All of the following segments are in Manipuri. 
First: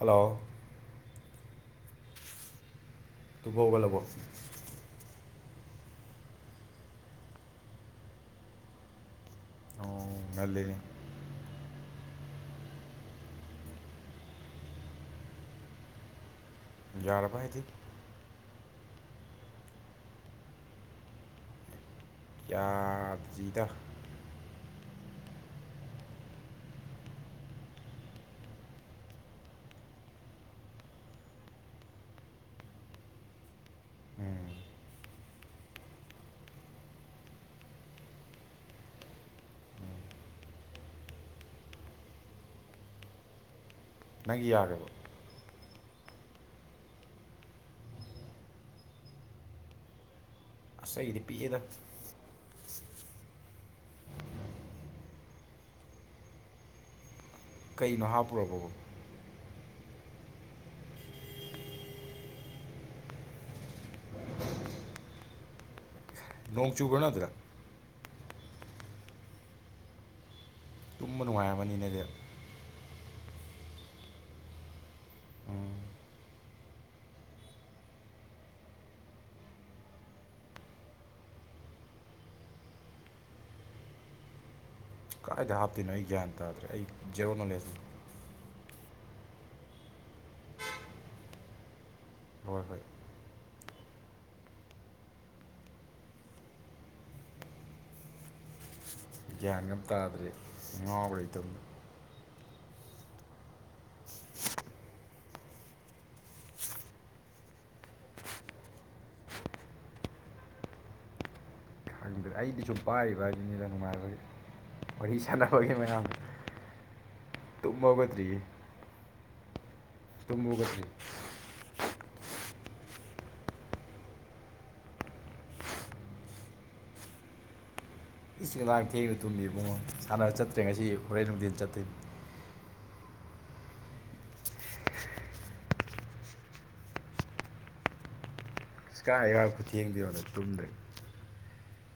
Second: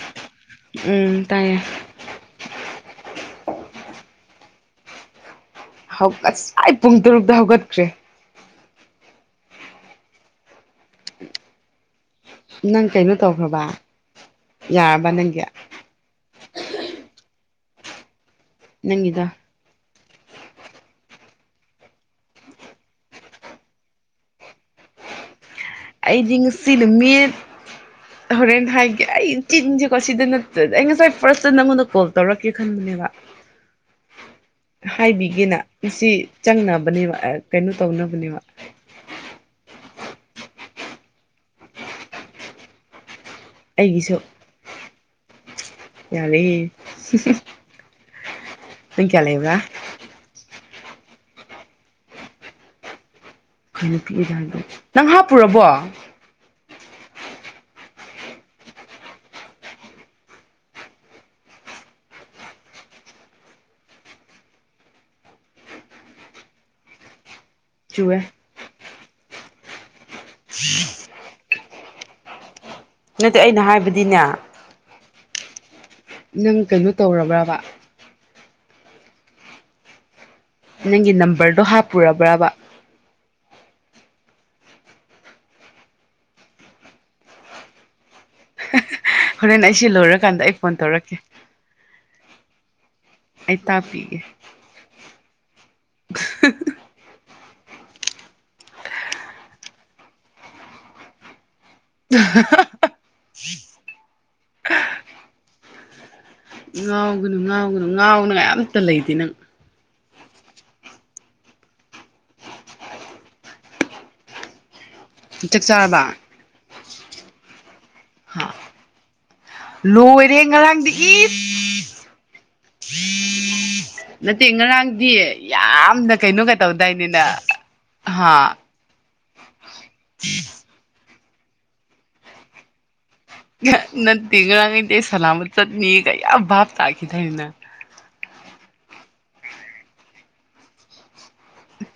ꯍꯜꯂꯣ ꯎꯝ ꯇꯥꯏꯌꯦ ꯇꯨꯝ ꯍꯧꯒꯠꯂꯕꯣ ꯉꯁꯥꯏ ꯄꯨꯡ ꯇꯔꯨꯛꯇ ꯍꯧꯒꯠꯈ꯭ꯔꯦ ꯑꯣ ꯉꯥꯜꯂꯦꯅꯦ ꯅꯪ ꯀꯩꯅꯣ ꯇꯧꯈ꯭ꯔꯕ ꯌꯥꯔꯕ ꯅꯪꯒꯤ ꯌꯥꯔꯕ ꯍꯥꯏꯗꯤ ꯅꯪꯒꯤꯗꯣ ꯌꯥꯗ꯭ꯕꯤꯗ ꯑꯩꯗꯤ ꯉꯁꯤ ꯅꯨꯃꯤꯠ ꯍꯣꯔꯦꯟ ꯍꯥꯏꯒꯦ ꯑꯩ ꯆꯤꯟꯁꯦꯀꯣ ꯁꯤꯗ ꯅꯠꯇꯗꯤ ꯑꯩ ꯉꯁꯥꯏ ꯐꯥꯔꯁꯇ ꯅꯪꯉꯣꯟꯗ ꯀꯣꯜ ꯇꯧꯔꯛꯀꯦ ꯈꯟꯕꯅꯦꯕ [unintelligible] ꯍꯥꯏꯕꯤꯒꯦꯅ ꯉꯁꯤ ꯆꯪꯅꯕꯅꯦꯕ ꯀꯩꯅꯣ ꯇꯧꯅꯕꯅꯦꯕ ꯑꯩꯒꯤꯁꯨ ꯅꯪꯒꯤ ꯌꯥꯈ꯭ꯔꯕ ꯌꯥꯔꯦ ꯅꯪ ꯀꯌꯥ ꯂꯩꯕ꯭ꯔꯥ ꯑꯁ ꯑꯩꯒꯤꯗꯤ ꯄꯤꯛꯑꯦꯗ ꯀꯩꯅꯣ ꯄꯤꯛꯏꯗꯤ ꯅꯪ ꯍꯥꯞꯄꯨꯔꯕꯣ ꯀꯩꯅꯣ ꯍꯥꯞꯄꯨꯔꯕꯣꯕꯣ ꯅꯣꯡ ꯆꯨꯕ꯭ꯔꯣ ꯅꯣꯢ ꯑꯗꯨꯗ ꯆꯨꯍꯦ ꯇꯨꯝꯕ ꯅꯨꯡꯉꯥꯏꯔꯝꯅꯤꯅꯦ ꯑꯗꯨꯗꯤ ꯅꯠꯇꯦ ꯑꯩꯅ ꯍꯥꯏꯕꯗꯤꯅꯦ ꯅꯪ ꯀꯩꯅꯣ ꯇꯧꯔꯕ꯭ꯔꯕ ꯅꯪꯒꯤ ꯅꯝꯕꯔꯗꯣ ꯍꯥꯞꯄꯨꯔꯕ꯭ꯔꯕ ꯀꯥꯏꯗ ꯍꯥꯞꯇꯣꯏꯅꯣ ꯑꯩ ꯒ꯭ꯌꯥꯟ ꯇꯥꯗ꯭ꯔꯦ ꯑꯩ ꯖꯦꯔꯣ ꯅꯣꯂꯦꯖ ꯍꯣꯔꯦꯟ ꯑꯩꯁꯤ ꯂꯣꯏꯔꯀꯥꯟꯗ ꯑꯩ ꯐꯣꯟ ꯇꯧꯔꯛꯀꯦ ꯍꯣꯏ ꯍꯣꯏ ꯑꯩ ꯇꯥꯛꯄꯤꯒꯦ [inaudible] ꯒ꯭ꯌꯥꯟ ꯒꯥ ꯑꯝ ꯇꯥꯗ꯭ꯔꯦ ꯉꯥꯎꯔꯦ ꯇꯧꯔꯤꯁꯦ [inaudible] ꯉꯥꯎꯒꯅꯨ ꯉꯥꯎꯒꯅꯨ ꯉꯥꯎꯅꯤꯡꯉꯥꯏ ꯑꯝꯇ ꯂꯩꯇꯦ ꯅꯪ ꯑꯩꯗꯤ ꯁꯨꯝ ꯄꯥꯏꯔꯤꯕ ꯍꯥꯏꯗꯨꯅꯤꯗ ꯅꯨꯡꯉꯥꯏꯕꯒꯤ ꯋꯥꯔꯤ ꯆꯥꯛ ꯁꯥꯟꯅꯕꯒꯤ ꯆꯥꯔꯕ ꯃꯌꯥꯝ ꯇꯨꯝꯃꯒꯗ꯭ꯔꯤꯌꯦ ꯂꯣꯏꯔ ꯍꯉ ꯍꯧꯒꯠꯇ꯭ꯔꯤ ꯂꯪꯗꯤ ꯅꯠꯇꯦ ꯉꯔꯥꯡꯗꯤ ꯌꯥꯝꯅ ꯀꯩꯅꯣꯒ ꯇꯧꯗꯥꯏꯅꯦꯅ ꯏꯁꯤꯡ ꯂꯥꯡ [inaudible] ꯊꯦꯑꯒ ꯇꯨꯝꯃꯤ ꯏꯕꯨꯡꯣ ꯁꯥꯟꯅꯕꯔ ꯆꯠꯇ꯭ꯔꯦ ꯉꯁꯤ ꯍꯣꯔꯦꯟ ꯅꯨꯡꯊꯤꯟ ꯆꯠꯇꯣꯏꯅꯤ ꯅꯠꯇꯦ ꯉꯔꯥꯡ ꯀꯔꯤꯒꯦꯠ ꯆꯠꯅꯤꯅ ꯚꯥꯞ ꯌꯥꯝ ꯇꯥꯈꯤꯗꯥꯢꯅꯦ ꯅꯪ ꯀꯥꯏ ꯉꯔꯤꯡ ꯈꯨꯠꯊꯦꯡꯗꯣꯌꯣ ꯇꯨꯝꯗ꯭ꯔꯦ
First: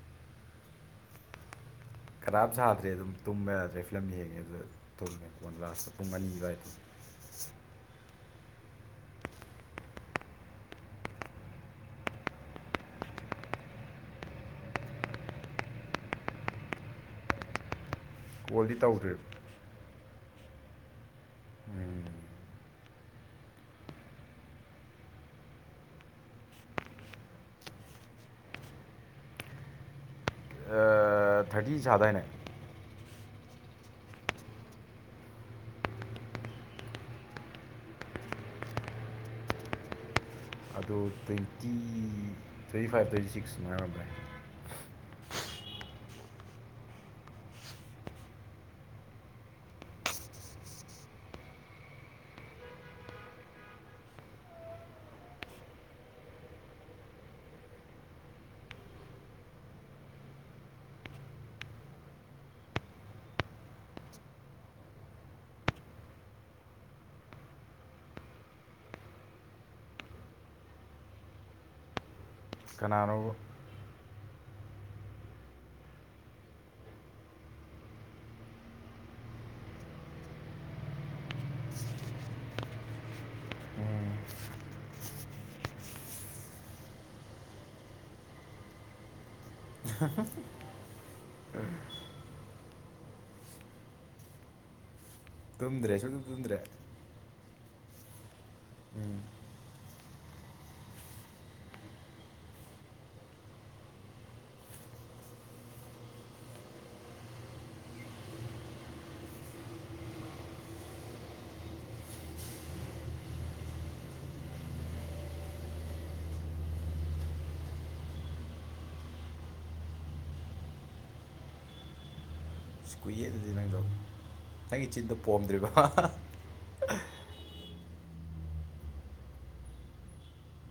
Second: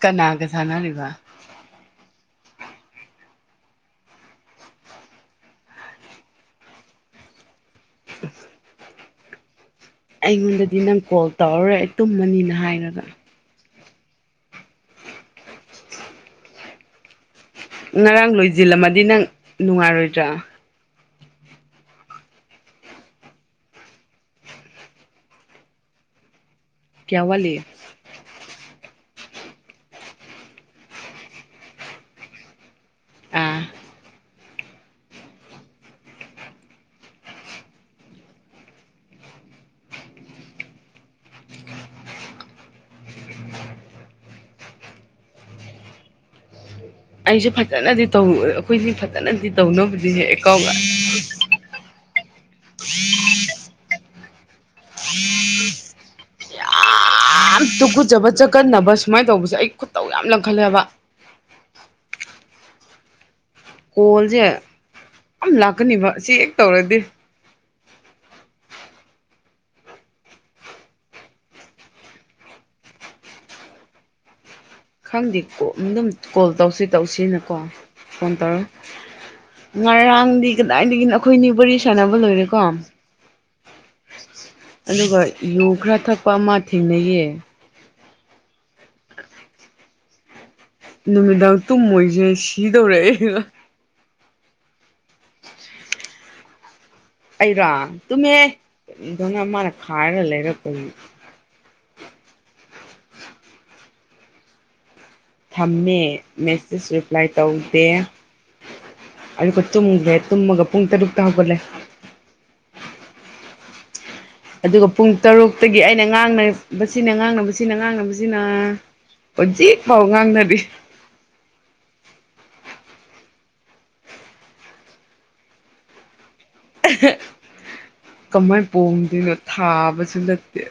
ꯀꯅꯥꯒ ꯁꯥꯟꯅꯔꯤꯕ ꯀꯔꯥꯝ ꯁꯥꯗ꯭ꯔꯦ ꯑꯗꯨꯝ ꯇꯨꯝꯕ ꯌꯥꯗ꯭ꯔꯦ ꯐꯤꯂꯝ ꯍꯡꯉꯦ ꯑꯗꯨꯗ ꯊꯨꯝꯉꯦ ꯄꯣꯟ ꯂꯥꯁꯇ ꯄꯨꯡ ꯑꯅꯤ ꯑꯗꯨꯋꯥꯏꯗ [unintelligible] ꯑꯩꯉꯣꯟꯗꯗꯤ ꯅꯪ ꯀꯣꯜ ꯇꯧꯔꯔꯣꯏ ꯑꯩ ꯇꯨꯝꯃꯅꯤꯅ ꯍꯥꯏꯔꯒ ꯉꯔꯥꯡ ꯀꯣꯜꯗꯤ ꯂꯣꯏꯁꯤꯜꯂꯝꯃꯗꯤ ꯇꯧꯗ꯭ꯔꯦ ꯅꯪ ꯅꯨꯡꯉꯥꯏꯔꯣꯏꯗ꯭ꯔꯥ ꯎꯝ ꯀꯌꯥ ꯋꯥꯂꯤ ꯊꯥꯔꯇꯤ ꯁꯥꯗꯅꯦ ꯑꯥ ꯑꯗꯣ twenty twenty five twenty six ꯃꯥꯡꯔꯕ꯭ꯔꯥ ꯑꯩꯁꯨꯦ ꯐꯖꯅꯗꯤ ꯇꯧꯔ ꯑꯩꯈꯣꯏꯁꯤ ꯐꯖꯅꯗꯤ ꯇꯧꯅꯕꯗꯨꯅꯦ ꯑꯦ ꯀꯥꯎ ꯌꯥꯝ ꯇꯨꯀꯨꯠꯆꯕ ꯆꯠꯀꯟꯅꯅꯕ ꯁꯨꯃꯥꯏꯅ ꯇꯧꯕꯁꯦ ꯑꯩ ꯈꯨꯠꯇꯧ ꯌꯥꯝ ꯂꯪꯈꯠꯂꯦꯕ ꯀꯣꯜꯁꯦ ꯌꯥꯝ ꯂꯥꯛꯀꯅꯦꯕ ꯆ ꯍꯦꯛ ꯇꯧꯔꯗꯤ ꯀꯅꯥꯅꯣ ꯈꯪꯗꯦ ꯑꯗꯨꯝ ꯀꯣꯜ ꯇꯧꯁꯤ ꯇꯧꯁꯤꯅꯀꯣ ꯐꯣꯟ ꯇꯧꯔꯣ ꯉꯔꯥꯡꯗꯤ ꯀꯗꯥꯏꯗꯒꯤ ꯑꯩꯈꯣꯏꯅꯤ ꯁꯥꯟꯅꯕ ꯂꯣꯏꯔꯦꯀꯣ ꯑꯗꯨꯒ ꯌꯨ ꯈꯔ ꯊꯛꯄ ꯑꯃ ꯊꯦꯡꯅꯩꯌꯦ [unintelligible] ꯅꯨꯃꯤꯗꯥꯡ ꯇꯨꯝ ꯃꯣꯏꯁꯦ ꯁꯤꯗꯧꯔꯛꯏꯦ ꯇꯨꯝꯗ꯭ꯔꯦ ꯁꯨꯗ ꯇꯨꯝꯗ꯭ꯔꯦ ꯑꯩꯔꯥ ꯇꯨꯝꯃꯦ ꯎꯝ ꯑꯗꯨꯅ ꯃꯥꯅ ꯈꯥꯏꯔꯒ ꯂꯩꯔꯛꯄꯅꯤ ꯊꯝꯃꯦ ꯃꯦꯁꯦꯁ ꯔꯤꯄ꯭ꯂꯥꯏ ꯇꯧꯗꯦ ꯑꯗꯨꯒ ꯇꯨꯝꯒ꯭ꯔꯦ ꯇꯨꯝꯃꯒ ꯄꯨꯡ ꯇꯔꯨꯛꯇ ꯍꯧꯒꯠꯂꯦ ꯑꯗꯨꯒ ꯄꯨꯡ ꯇꯔꯨꯛꯇꯒꯤ ꯑꯩꯅ ꯉꯥꯡꯅꯕꯁꯤꯅ ꯉꯥꯡꯅꯕꯁꯤꯅ ꯉꯥꯡꯅꯕꯁꯤꯅ ꯍꯧꯖꯤꯛꯐꯥꯎ ꯉꯥꯡꯅꯔꯤ ꯁꯀꯨꯏꯜ ꯑꯗꯨ ꯅꯪꯗꯧ ꯅꯪꯒꯤ ꯆꯤꯟꯗꯣ ꯄꯣꯝꯗ꯭ꯔꯤꯕ ꯀꯃꯥꯏꯅ ꯄꯣꯡꯗꯣꯏꯅꯣ ꯊꯥꯕꯁꯨ ꯅꯠꯇꯦ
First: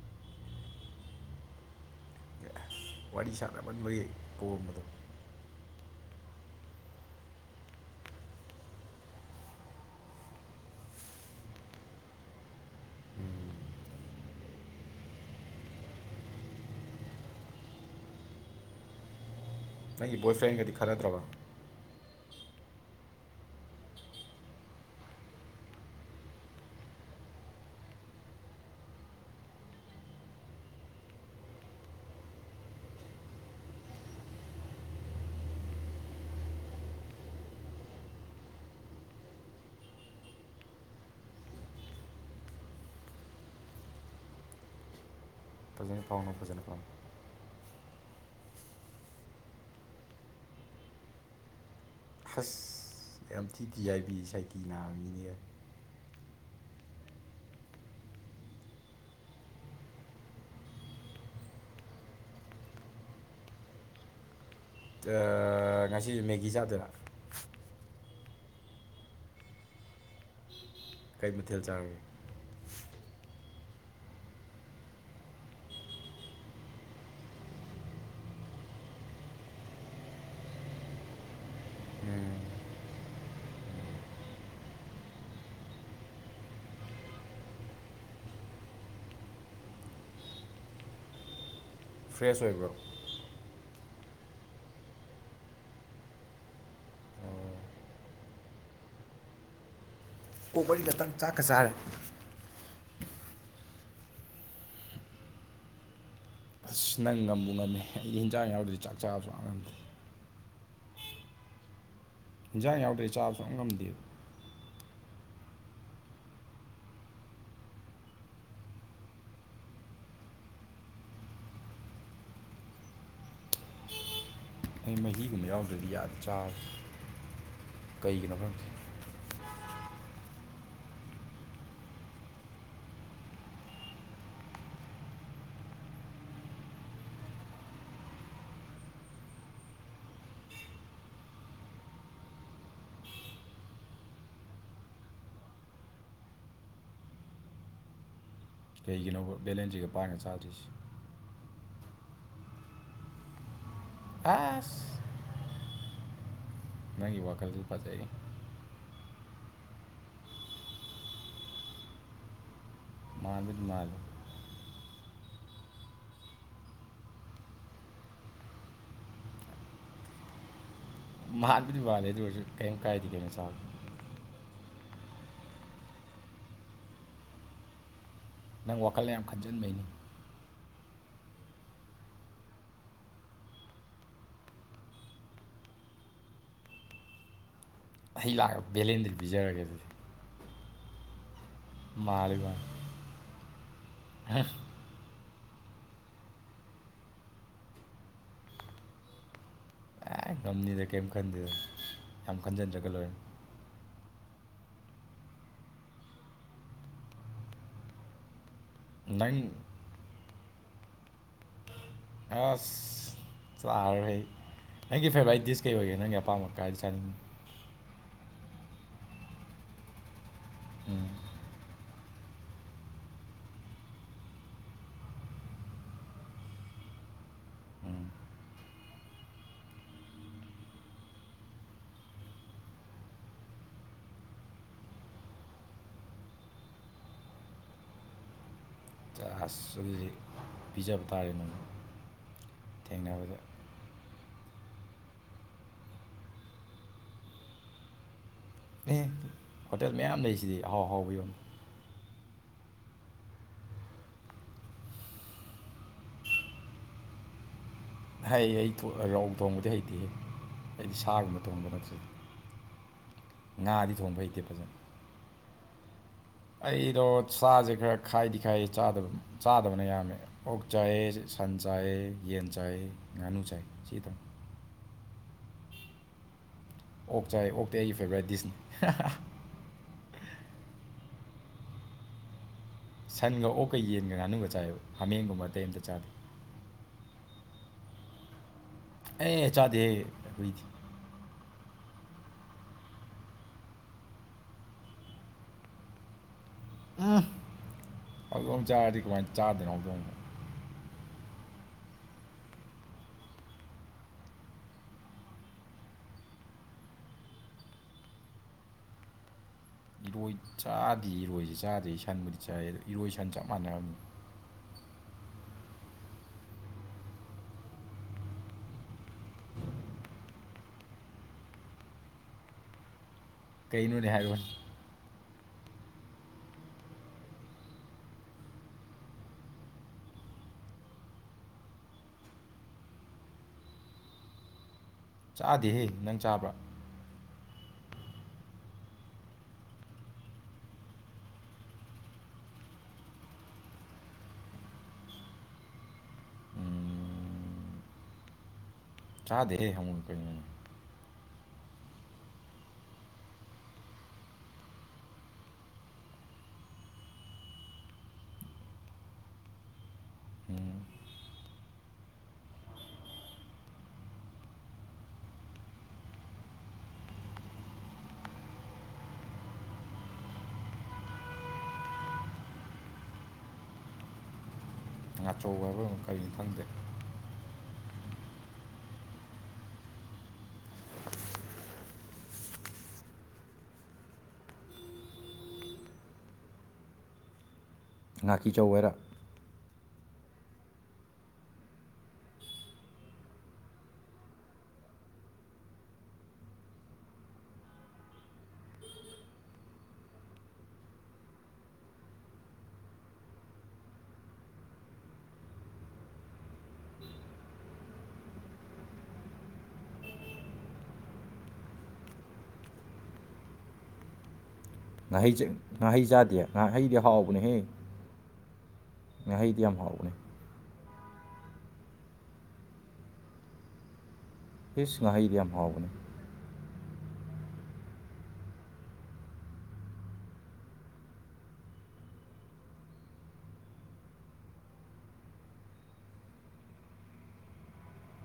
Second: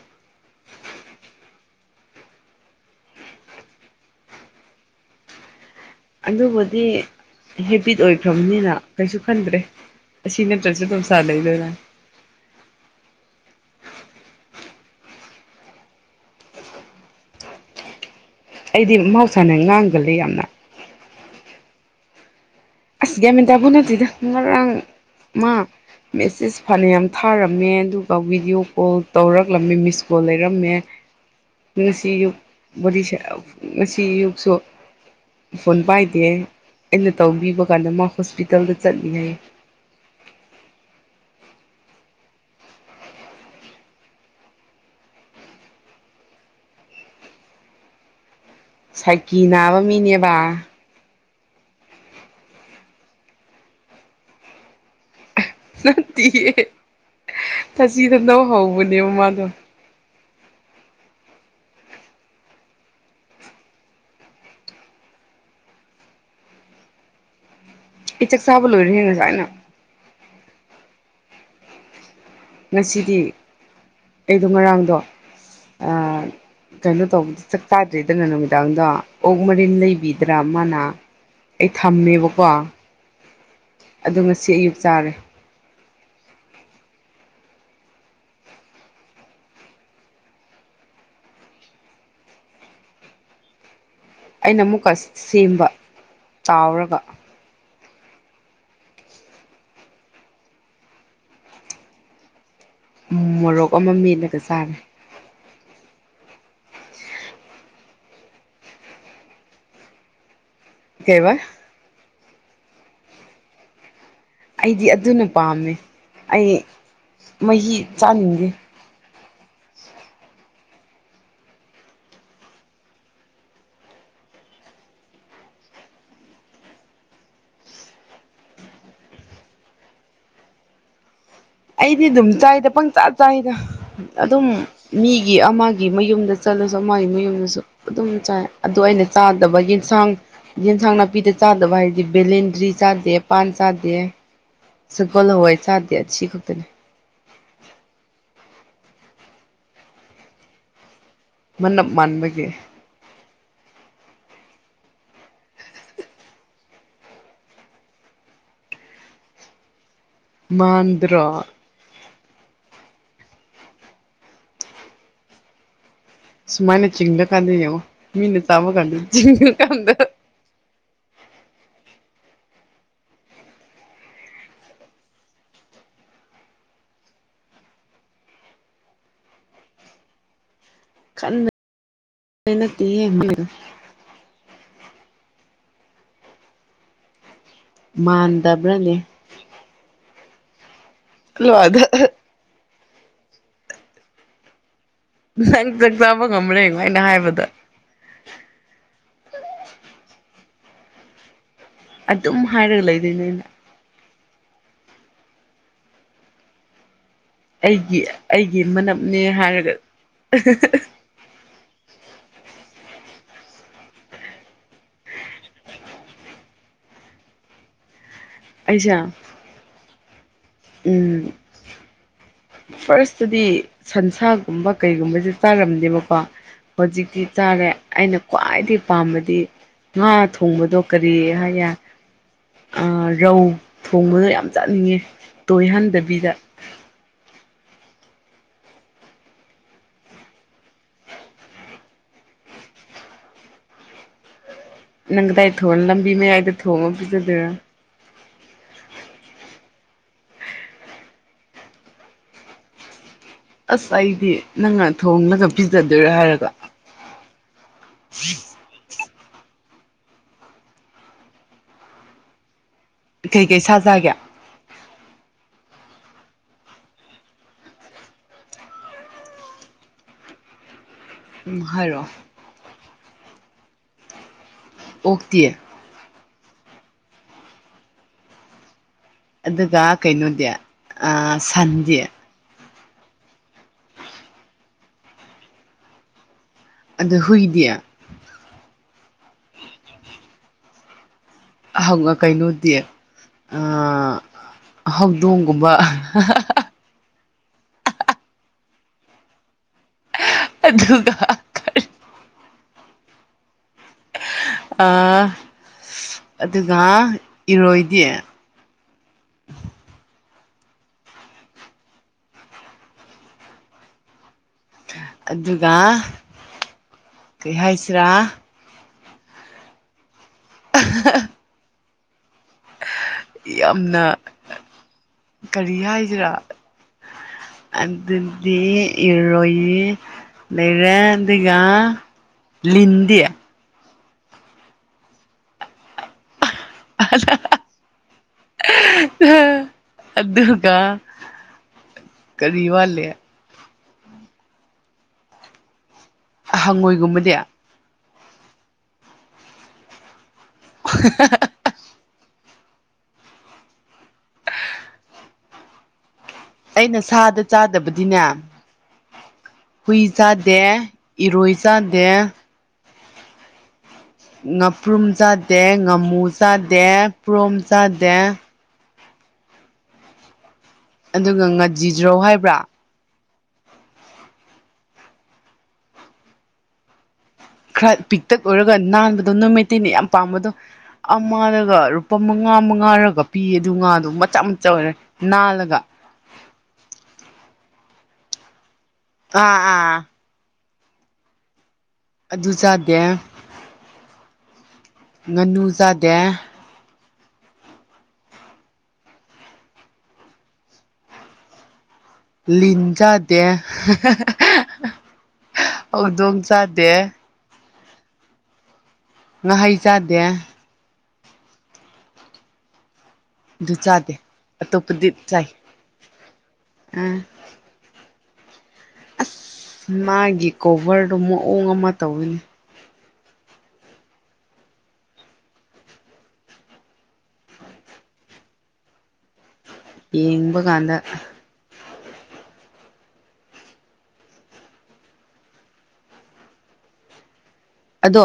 ꯋꯥꯔꯤ ꯁꯥꯟꯅꯕ ꯃꯣꯏꯌꯦꯛ ꯄꯣꯝꯕꯗꯣ ꯑꯗꯨꯕꯨꯗꯤ ꯍꯦꯕꯤꯠ ꯑꯣꯏꯈ꯭ꯔꯕꯅꯤꯅ ꯀꯩꯁꯨ ꯈꯟꯗ꯭ꯔꯦ ꯑꯁꯤꯅꯦꯇꯔꯁꯨ ꯄꯁꯥ ꯂꯩꯅ ꯑꯩꯗꯤ ꯃꯍꯧꯁꯥꯅ ꯉꯥꯡꯒꯜꯂꯤ ꯌꯥꯝꯅ ꯗꯤ ꯈꯔꯗ꯭ꯔꯕ ꯑꯁꯒꯃꯤꯦꯟꯇꯕ ꯅꯠꯇꯗ ꯉꯔꯥꯡ ꯃꯥ ꯃꯦꯁꯦꯖ ꯐꯅꯌꯥꯝ ꯊꯥꯔꯝꯃꯦ ꯑꯗꯨꯒ ꯚꯕꯤꯗꯤꯑꯣ ꯀꯣꯜ ꯇꯧꯔꯛꯂꯝꯃꯦ ꯃꯤꯁ ꯀꯣꯜ ꯂꯩꯔꯝꯃꯦ ꯉꯁꯤ ꯑꯌꯨꯛ ꯕꯣ ꯉꯁꯤ ꯑꯌꯨꯛꯁꯨ ꯐꯣꯟ ꯄꯥꯏꯗꯦ ꯑꯩꯅ ꯇꯧꯕꯤꯕ ꯀꯥꯟꯗ ꯃꯥ ꯍꯣꯁꯄꯤꯇꯥꯜꯗ ꯆꯠꯂꯤꯉꯩ ꯄꯥꯎꯅ ꯐꯖꯅ ꯐꯪ ꯁꯥꯏꯀꯤ ꯅꯥꯕ ꯃꯤꯅꯦꯕ ꯐꯥꯁ ꯑꯦꯝꯇ ꯗꯤ ꯑꯥꯏ ꯕꯤꯁ ꯑꯥꯏ ꯇꯤꯅꯅꯥ ꯃꯤꯅꯦ ꯅꯠꯇ ꯊꯥꯖꯤꯗ ꯅꯧ ꯍꯧꯕꯅꯦꯕ ꯃꯥꯗꯣ ꯉꯁꯤ ꯃꯦꯒꯤꯗ ꯏꯆꯛ ꯁꯥꯥꯕ ꯂꯣꯏꯔꯦꯅꯁꯨꯥꯏꯅ ꯀꯩ ꯃꯊꯦꯜ ꯆꯥꯡꯏꯦ ꯉꯁꯤꯗꯤ ꯑꯩꯗꯣ ꯉꯔꯥꯡꯗꯣ ꯀꯩꯅꯣ ꯇꯧꯕꯗ ꯆꯥꯛꯇꯥꯥꯗ꯭ꯔꯦꯗꯅ ꯅꯨꯃꯤꯗꯥꯡꯗꯣ ꯑꯣꯛ ꯃꯔꯤꯟ ꯂꯩꯕꯤꯗ꯭ꯔꯥ ꯃꯥꯅ ꯑꯩ ꯊꯝꯃꯦꯕꯀꯣ ꯑꯗꯣ ꯉꯁꯤ ꯑꯌꯨꯛ ꯆꯥꯔꯦ ꯐ꯭ꯔꯦꯁ ꯑꯣꯏꯕ꯭ꯔꯣ ꯑꯩꯅ ꯑꯃꯨꯛꯀ ꯁꯦꯝꯕ ꯇꯥꯎꯔꯒ ꯀꯣꯕꯔꯤꯗꯛꯇꯪ ꯆꯥꯛꯀ ꯆꯥꯔꯦ ꯃꯣꯔꯣꯛ ꯑꯃ ꯃꯦꯠꯂꯒ ꯆꯥꯔꯦ ꯑꯁ ꯅꯪ ꯉꯝꯕꯕꯨ ꯉꯝꯃꯦ ꯑꯩꯒꯤ ꯍꯤꯟꯖꯥꯡ ꯌꯥꯎꯔꯗꯤ ꯆꯥꯛ ꯆꯥꯕ ꯁꯨꯛ ꯉꯝ ꯉꯝꯗꯦ ꯀꯩꯕꯥ ꯍꯤꯟꯖꯥꯡ ꯌꯥꯎꯗ꯭ꯔꯦ ꯆꯥꯕ ꯁꯨꯛ ꯉꯝ ꯉꯝꯗꯦꯕ ꯑꯩꯗꯤ ꯑꯗꯨꯅ ꯄꯥꯝꯃꯦ ꯑꯩ ꯃꯍꯤ ꯆꯥꯅꯤꯡꯗꯦ ꯁꯤꯒꯨꯝꯕ ꯌꯥꯎꯗ꯭ꯔꯗꯤ ꯑ ꯆꯥ ꯀꯩꯒꯤꯅꯣ ꯈꯪꯗꯦ ꯑꯩꯗꯤ ꯑꯗꯨꯝ ꯆꯥꯏꯗ ꯄꯪ ꯆ ꯆꯥꯏꯗ ꯑꯗꯨꯝ ꯃꯤꯒꯤ ꯑꯃꯒꯤ ꯃꯌꯨꯝꯗ ꯆꯠꯂꯁꯨ ꯑꯃꯒꯤ ꯃꯌꯨꯝꯗꯁꯨ ꯑꯗꯨꯝ ꯆꯥꯏ ꯑꯗꯨ ꯑꯩꯅ ꯆꯥꯗꯕꯒꯤ ꯌꯦꯟꯁꯥꯡ ꯌꯦꯟꯁꯥꯡ ꯅꯥꯄꯤꯗ ꯆꯥꯗꯕ ꯍꯥꯏꯗꯤ ꯕꯦꯂꯦꯟꯗ꯭ꯔꯤ ꯆꯥꯗꯦ ꯄꯥꯟ ꯆꯥꯗꯦ ꯁꯒꯣꯜ ꯍꯋꯥꯏ ꯆꯥꯗꯦ ꯑꯁꯤ ꯈꯛꯇꯅꯦ ꯀꯩꯒꯤꯅꯣ ꯕꯦꯂꯦꯟꯁꯁꯤꯒ ꯄꯥꯏꯒ ꯆꯥꯗꯣꯏꯔꯤꯁꯤ ꯃꯅꯞ ꯃꯥꯟꯕꯒꯤ ꯑꯥꯁ ꯅꯪꯒꯤ ꯋꯥꯈꯜꯗꯨ ꯄꯥꯖꯩꯌꯦ ꯃꯥꯥꯟꯗ꯭ꯔꯣ ꯃꯥꯜꯕꯨꯗꯤ ꯃꯥꯜꯂꯦ ꯁꯨꯃꯥꯏꯅ ꯆꯤꯡꯉ ꯀꯥꯟꯗ ꯌꯦꯡꯉꯣ ꯃꯤꯅ ꯆꯥꯕ ꯀꯥꯟꯗ ꯆꯤꯡꯉꯀꯥꯟꯗ ꯃꯥꯜꯕꯨꯗꯤ ꯃꯥꯜꯂꯤ ꯑꯗꯨ ꯑꯣꯏꯔꯁꯨ ꯀꯔꯤꯝ ꯀꯥꯏꯗꯗꯤ ꯀꯩꯅꯣ ꯆꯗ ꯅꯪ ꯋꯥꯈꯜꯗ ꯌꯥꯝ ꯈꯟꯖꯤꯟꯕꯩꯅꯤ ꯀꯟꯅ ꯅꯠꯇꯦ ꯌꯦꯕꯤꯔꯣ ꯑꯩ ꯂꯥꯛꯑꯒ ꯃꯥꯟꯗꯕ꯭ꯔꯅꯦ ꯕꯦꯂꯦꯟꯗꯨꯗꯤ ꯄꯤꯖꯔꯒꯦ ꯑꯗꯨꯗꯤ ꯍꯜꯂꯣ ꯃꯥꯔꯒ ꯅꯪ ꯆꯥꯛ ꯆꯥꯕ ꯉꯝꯕ꯭ꯔ ꯌꯦꯡꯉꯣ ꯑꯩꯅ ꯍꯥꯏꯕꯗ ꯍꯥꯏ ꯉꯝꯅꯤꯗ ꯀꯔꯤꯝ ꯈꯟꯗꯦꯗ ꯌꯥꯝ ꯑꯗꯨꯝ ꯍꯥꯏꯔꯒ ꯈꯟꯖꯟꯗ꯭ꯔꯒ ꯂꯣꯏ ꯂꯩꯗꯣꯏꯅꯦ ꯑꯩꯅ ꯑꯩꯒꯤ ꯑꯩꯒꯤ ꯃꯅꯞꯅꯦ ꯅꯪ ꯍꯥꯏꯔꯒ ꯑꯁ ꯆ ꯍꯩ ꯑꯩꯒꯤ ꯐꯦꯕꯣꯔꯥꯏꯠ ꯗꯤꯁ ꯀꯩ ꯑꯣꯏꯒꯦ ꯅꯪꯒꯤ ꯑꯄꯥꯝꯕ ꯑꯝꯇ ꯍꯥꯏ ꯆꯥꯅꯤꯡꯉꯤ ꯑꯩꯁꯥ ꯎꯝ ꯐꯥꯔꯁꯇꯗꯤ ꯁꯟꯁꯥꯒꯨꯝꯕ ꯀꯩꯒꯨꯝꯕꯁꯦ ꯇꯥꯔꯝꯗꯦꯕꯀꯣ ꯍꯧꯖꯤꯛꯇꯤ ꯆꯥꯔꯦ ꯑꯩꯅ ꯈ꯭ꯋꯥꯏꯗꯒꯤ ꯄꯥꯝꯕꯗꯤ ꯉꯥ ꯊꯣꯡꯕꯗꯣ ꯀꯔꯤ ꯍꯥꯏꯌꯦ ꯔꯧ ꯊꯣꯡꯕꯗꯣ ꯌꯥꯝ ꯆꯥꯅꯤꯡꯉꯦ ꯇꯣꯏꯍꯟꯗꯕꯤꯗ ꯑꯗꯨꯁ ꯄꯤꯖꯕ ꯇꯥꯔꯦ ꯊꯦꯡꯅꯕꯗ ꯅꯪ ꯀꯗꯥꯏ ꯊꯣꯡ ꯂꯝꯕꯤ ꯃꯌꯥꯏꯗ ꯊꯣꯡꯉ ꯄꯤꯖꯗꯣꯏꯔꯣ ꯑꯦ ꯍꯣꯇꯦꯜ ꯃꯌꯥꯝ ꯂꯩꯁꯤꯗꯤ ꯑꯍꯥꯎ ꯑꯍꯥꯎꯕ ꯌꯣꯟꯃꯤ ꯑꯁ ꯑꯩꯗꯤ ꯅꯪꯅ ꯊꯣꯡꯂꯒ ꯄꯤꯖꯗꯣꯏꯔꯥ ꯍꯥꯏꯔꯒ ꯍꯩ ꯑꯩ ꯔꯧ ꯊꯣꯡꯕꯗꯤ ꯍꯩꯇꯦ ꯑꯩꯗꯤ ꯁꯥꯒꯨꯝꯕ ꯊꯣꯡꯕ ꯅꯆꯩ ꯀꯩꯀꯩ ꯁꯥ ꯉꯥꯗꯤ ꯆꯥꯒꯦ ꯊꯣꯡꯕ ꯍꯩꯇꯦ ꯐꯖꯅ ꯑꯩꯗꯣ ꯁꯥꯁꯦ ꯈꯔ ꯈꯥꯏꯗꯤ ꯈꯥꯏ ꯆꯥꯗꯕꯅ ꯌꯥꯝꯃꯦ ꯑꯣꯛ ꯆꯥꯏꯑ ꯁꯟ ꯎꯝ ꯍꯥꯏꯔꯣ ꯆꯥꯏ ꯌꯦꯟ ꯆꯥꯏ ꯉꯥꯅꯨ ꯆꯥꯏ ꯁꯤꯇꯅꯤ ꯑꯣꯛꯇꯤ ꯑꯣꯛ ꯆꯥꯏ ꯑꯣꯛꯇꯤ ꯑꯩꯒꯤ ꯐꯦꯕ꯭ꯔꯥꯏꯠ ꯗꯤꯁꯅꯤ ꯑꯗꯨꯒ ꯀꯩꯅꯣꯗꯤ ꯁꯟꯗꯤ ꯁꯟꯒ ꯑꯣꯛꯀ ꯌꯦꯟꯒ ꯉꯥꯅꯨꯒ ꯆꯥꯏꯕ ꯍꯥꯃꯦꯡꯒꯨꯝꯕ ꯑꯇꯩ ꯑꯝꯇ ꯆꯥꯗꯦ ꯑꯗꯨ ꯍꯨꯏꯗꯤ ꯑꯦ ꯆꯥꯗꯦꯍ ꯑꯩꯈꯏꯗꯤ ꯀꯩꯅꯣꯗꯤ ꯍꯧꯗꯣꯡꯒꯨꯝꯕ ꯆꯥ ꯆꯥꯗꯗ ꯑꯗꯨꯒ ꯑꯗꯨꯒꯒ ꯑꯗꯨꯒ ꯏꯔꯣꯏꯗꯤ ꯏꯔꯣꯏ ꯆꯥꯗꯤ ꯏꯔꯣꯏꯁꯤ ꯆꯥꯗꯦ ꯁꯟꯕꯨꯗꯤ ꯆꯥꯏ ꯏꯔꯣꯏ ꯁꯟ ꯆꯞ ꯃꯥꯟꯅꯝꯃꯤ ꯑꯗꯨꯒ ꯀꯩ ꯍꯥꯏꯁꯤꯔꯥ ꯐ ꯑ [unintelligible] ꯌꯥꯝꯅ ꯀꯩꯅꯣꯅꯦ ꯍꯥꯏꯔꯣꯅꯦ ꯀꯔꯤ ꯍꯥꯏꯁꯤꯔꯥ ꯑꯗꯨꯗꯤ ꯏꯔꯣꯌ ꯂꯩꯔꯦ ꯑꯗꯨꯒ ꯂꯟꯗꯤ ꯆꯥꯗꯦꯍꯦ ꯅꯪ ꯆꯥꯕ꯭ꯔꯥ ꯑꯗ [unintelligible] ꯑꯗꯨꯒ ꯀꯔꯤ ꯋꯥꯂꯦ ꯍꯪꯉꯣꯏꯒꯨꯝꯕꯗꯤ ꯆꯥꯗꯦꯍꯦ ꯍꯪꯉꯣꯏ ꯀꯩꯅꯣ [inaudible] ꯑꯩꯅ ꯁꯥꯗ ꯆꯥꯗꯕꯗꯤꯅꯦ ꯍꯨꯏ ꯆꯥꯗꯦ ꯏꯔꯣꯏ ꯆꯥꯗꯦ ꯉꯥꯄ꯭ꯔꯨꯝ ꯆꯥꯗꯦ ꯉꯥꯃꯨ ꯆꯥꯗꯦ ꯄꯣꯔꯣꯝ ꯆꯥꯗꯦ ꯑꯗꯨꯒ ꯉꯖꯤꯖꯧ ꯍꯥꯏꯕ꯭ꯔꯥ ꯉꯥꯆꯧꯕ ꯍꯥꯏꯕꯔ ꯑꯃ ꯀꯔꯤꯅꯣ ꯈꯪꯗꯦ ꯈꯔ ꯄꯤꯛꯇꯛ ꯑꯣꯏꯔꯒ ꯅꯥꯟꯕꯗꯣ ꯅꯣꯏ ꯃꯩꯇꯩꯅ ꯌꯥꯝ ꯄꯥꯝꯕꯗꯣ ꯑꯃꯗꯒ ꯂꯨꯄꯥ ꯃꯉꯥ ꯃꯉꯥꯔꯒ ꯄꯤꯌꯦ ꯑꯗꯨ ꯉꯥꯗꯣ ꯃꯆꯥ ꯃꯆꯥ ꯑꯣꯏꯔꯒ ꯅꯥꯜꯂꯒ ꯅꯥꯀꯤꯆꯧꯔꯥ ꯑꯥ ꯑꯥ ꯑꯗꯨ ꯆꯥꯗꯦ ꯉꯥꯅꯨ ꯆꯥꯗꯦ ꯂꯤꯟ ꯆꯥꯗꯦ ꯍꯧꯗꯣꯡ ꯆꯥꯗꯦ ꯉꯍꯩ ꯆꯥꯗꯦ ꯑꯗꯨ ꯆꯥꯗꯦ ꯑꯇꯣꯞꯄꯗꯤ ꯉꯍꯩ ꯆꯥꯏ ꯉꯥꯍꯩ ꯆꯥꯗꯦ ꯉꯥꯍꯩꯗꯤ ꯑꯥ ꯍꯥꯎꯕꯅꯦꯍꯦ ꯉꯥꯍꯩꯗꯤ ꯌꯥꯝ ꯑꯁ ꯍꯥꯎꯕꯅꯦ ꯃꯥꯒꯤ ꯀꯣꯚꯔꯗꯣ ꯃꯑꯣꯡ ꯑꯃ ꯇꯧꯕꯅꯤ ꯑꯤꯁ ꯉꯥꯍꯩꯗꯤ ꯌꯥꯝ ꯍꯥꯎꯕꯅꯤ ꯌꯦꯡꯕ ꯀꯥꯟꯗ ꯑꯗꯣ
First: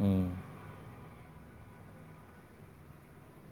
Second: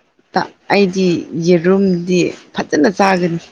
ꯎꯝ ꯑꯩꯗꯤ ꯌꯦꯔꯨꯝꯗꯤ ꯐꯖꯅ ꯆꯥꯒꯅꯤ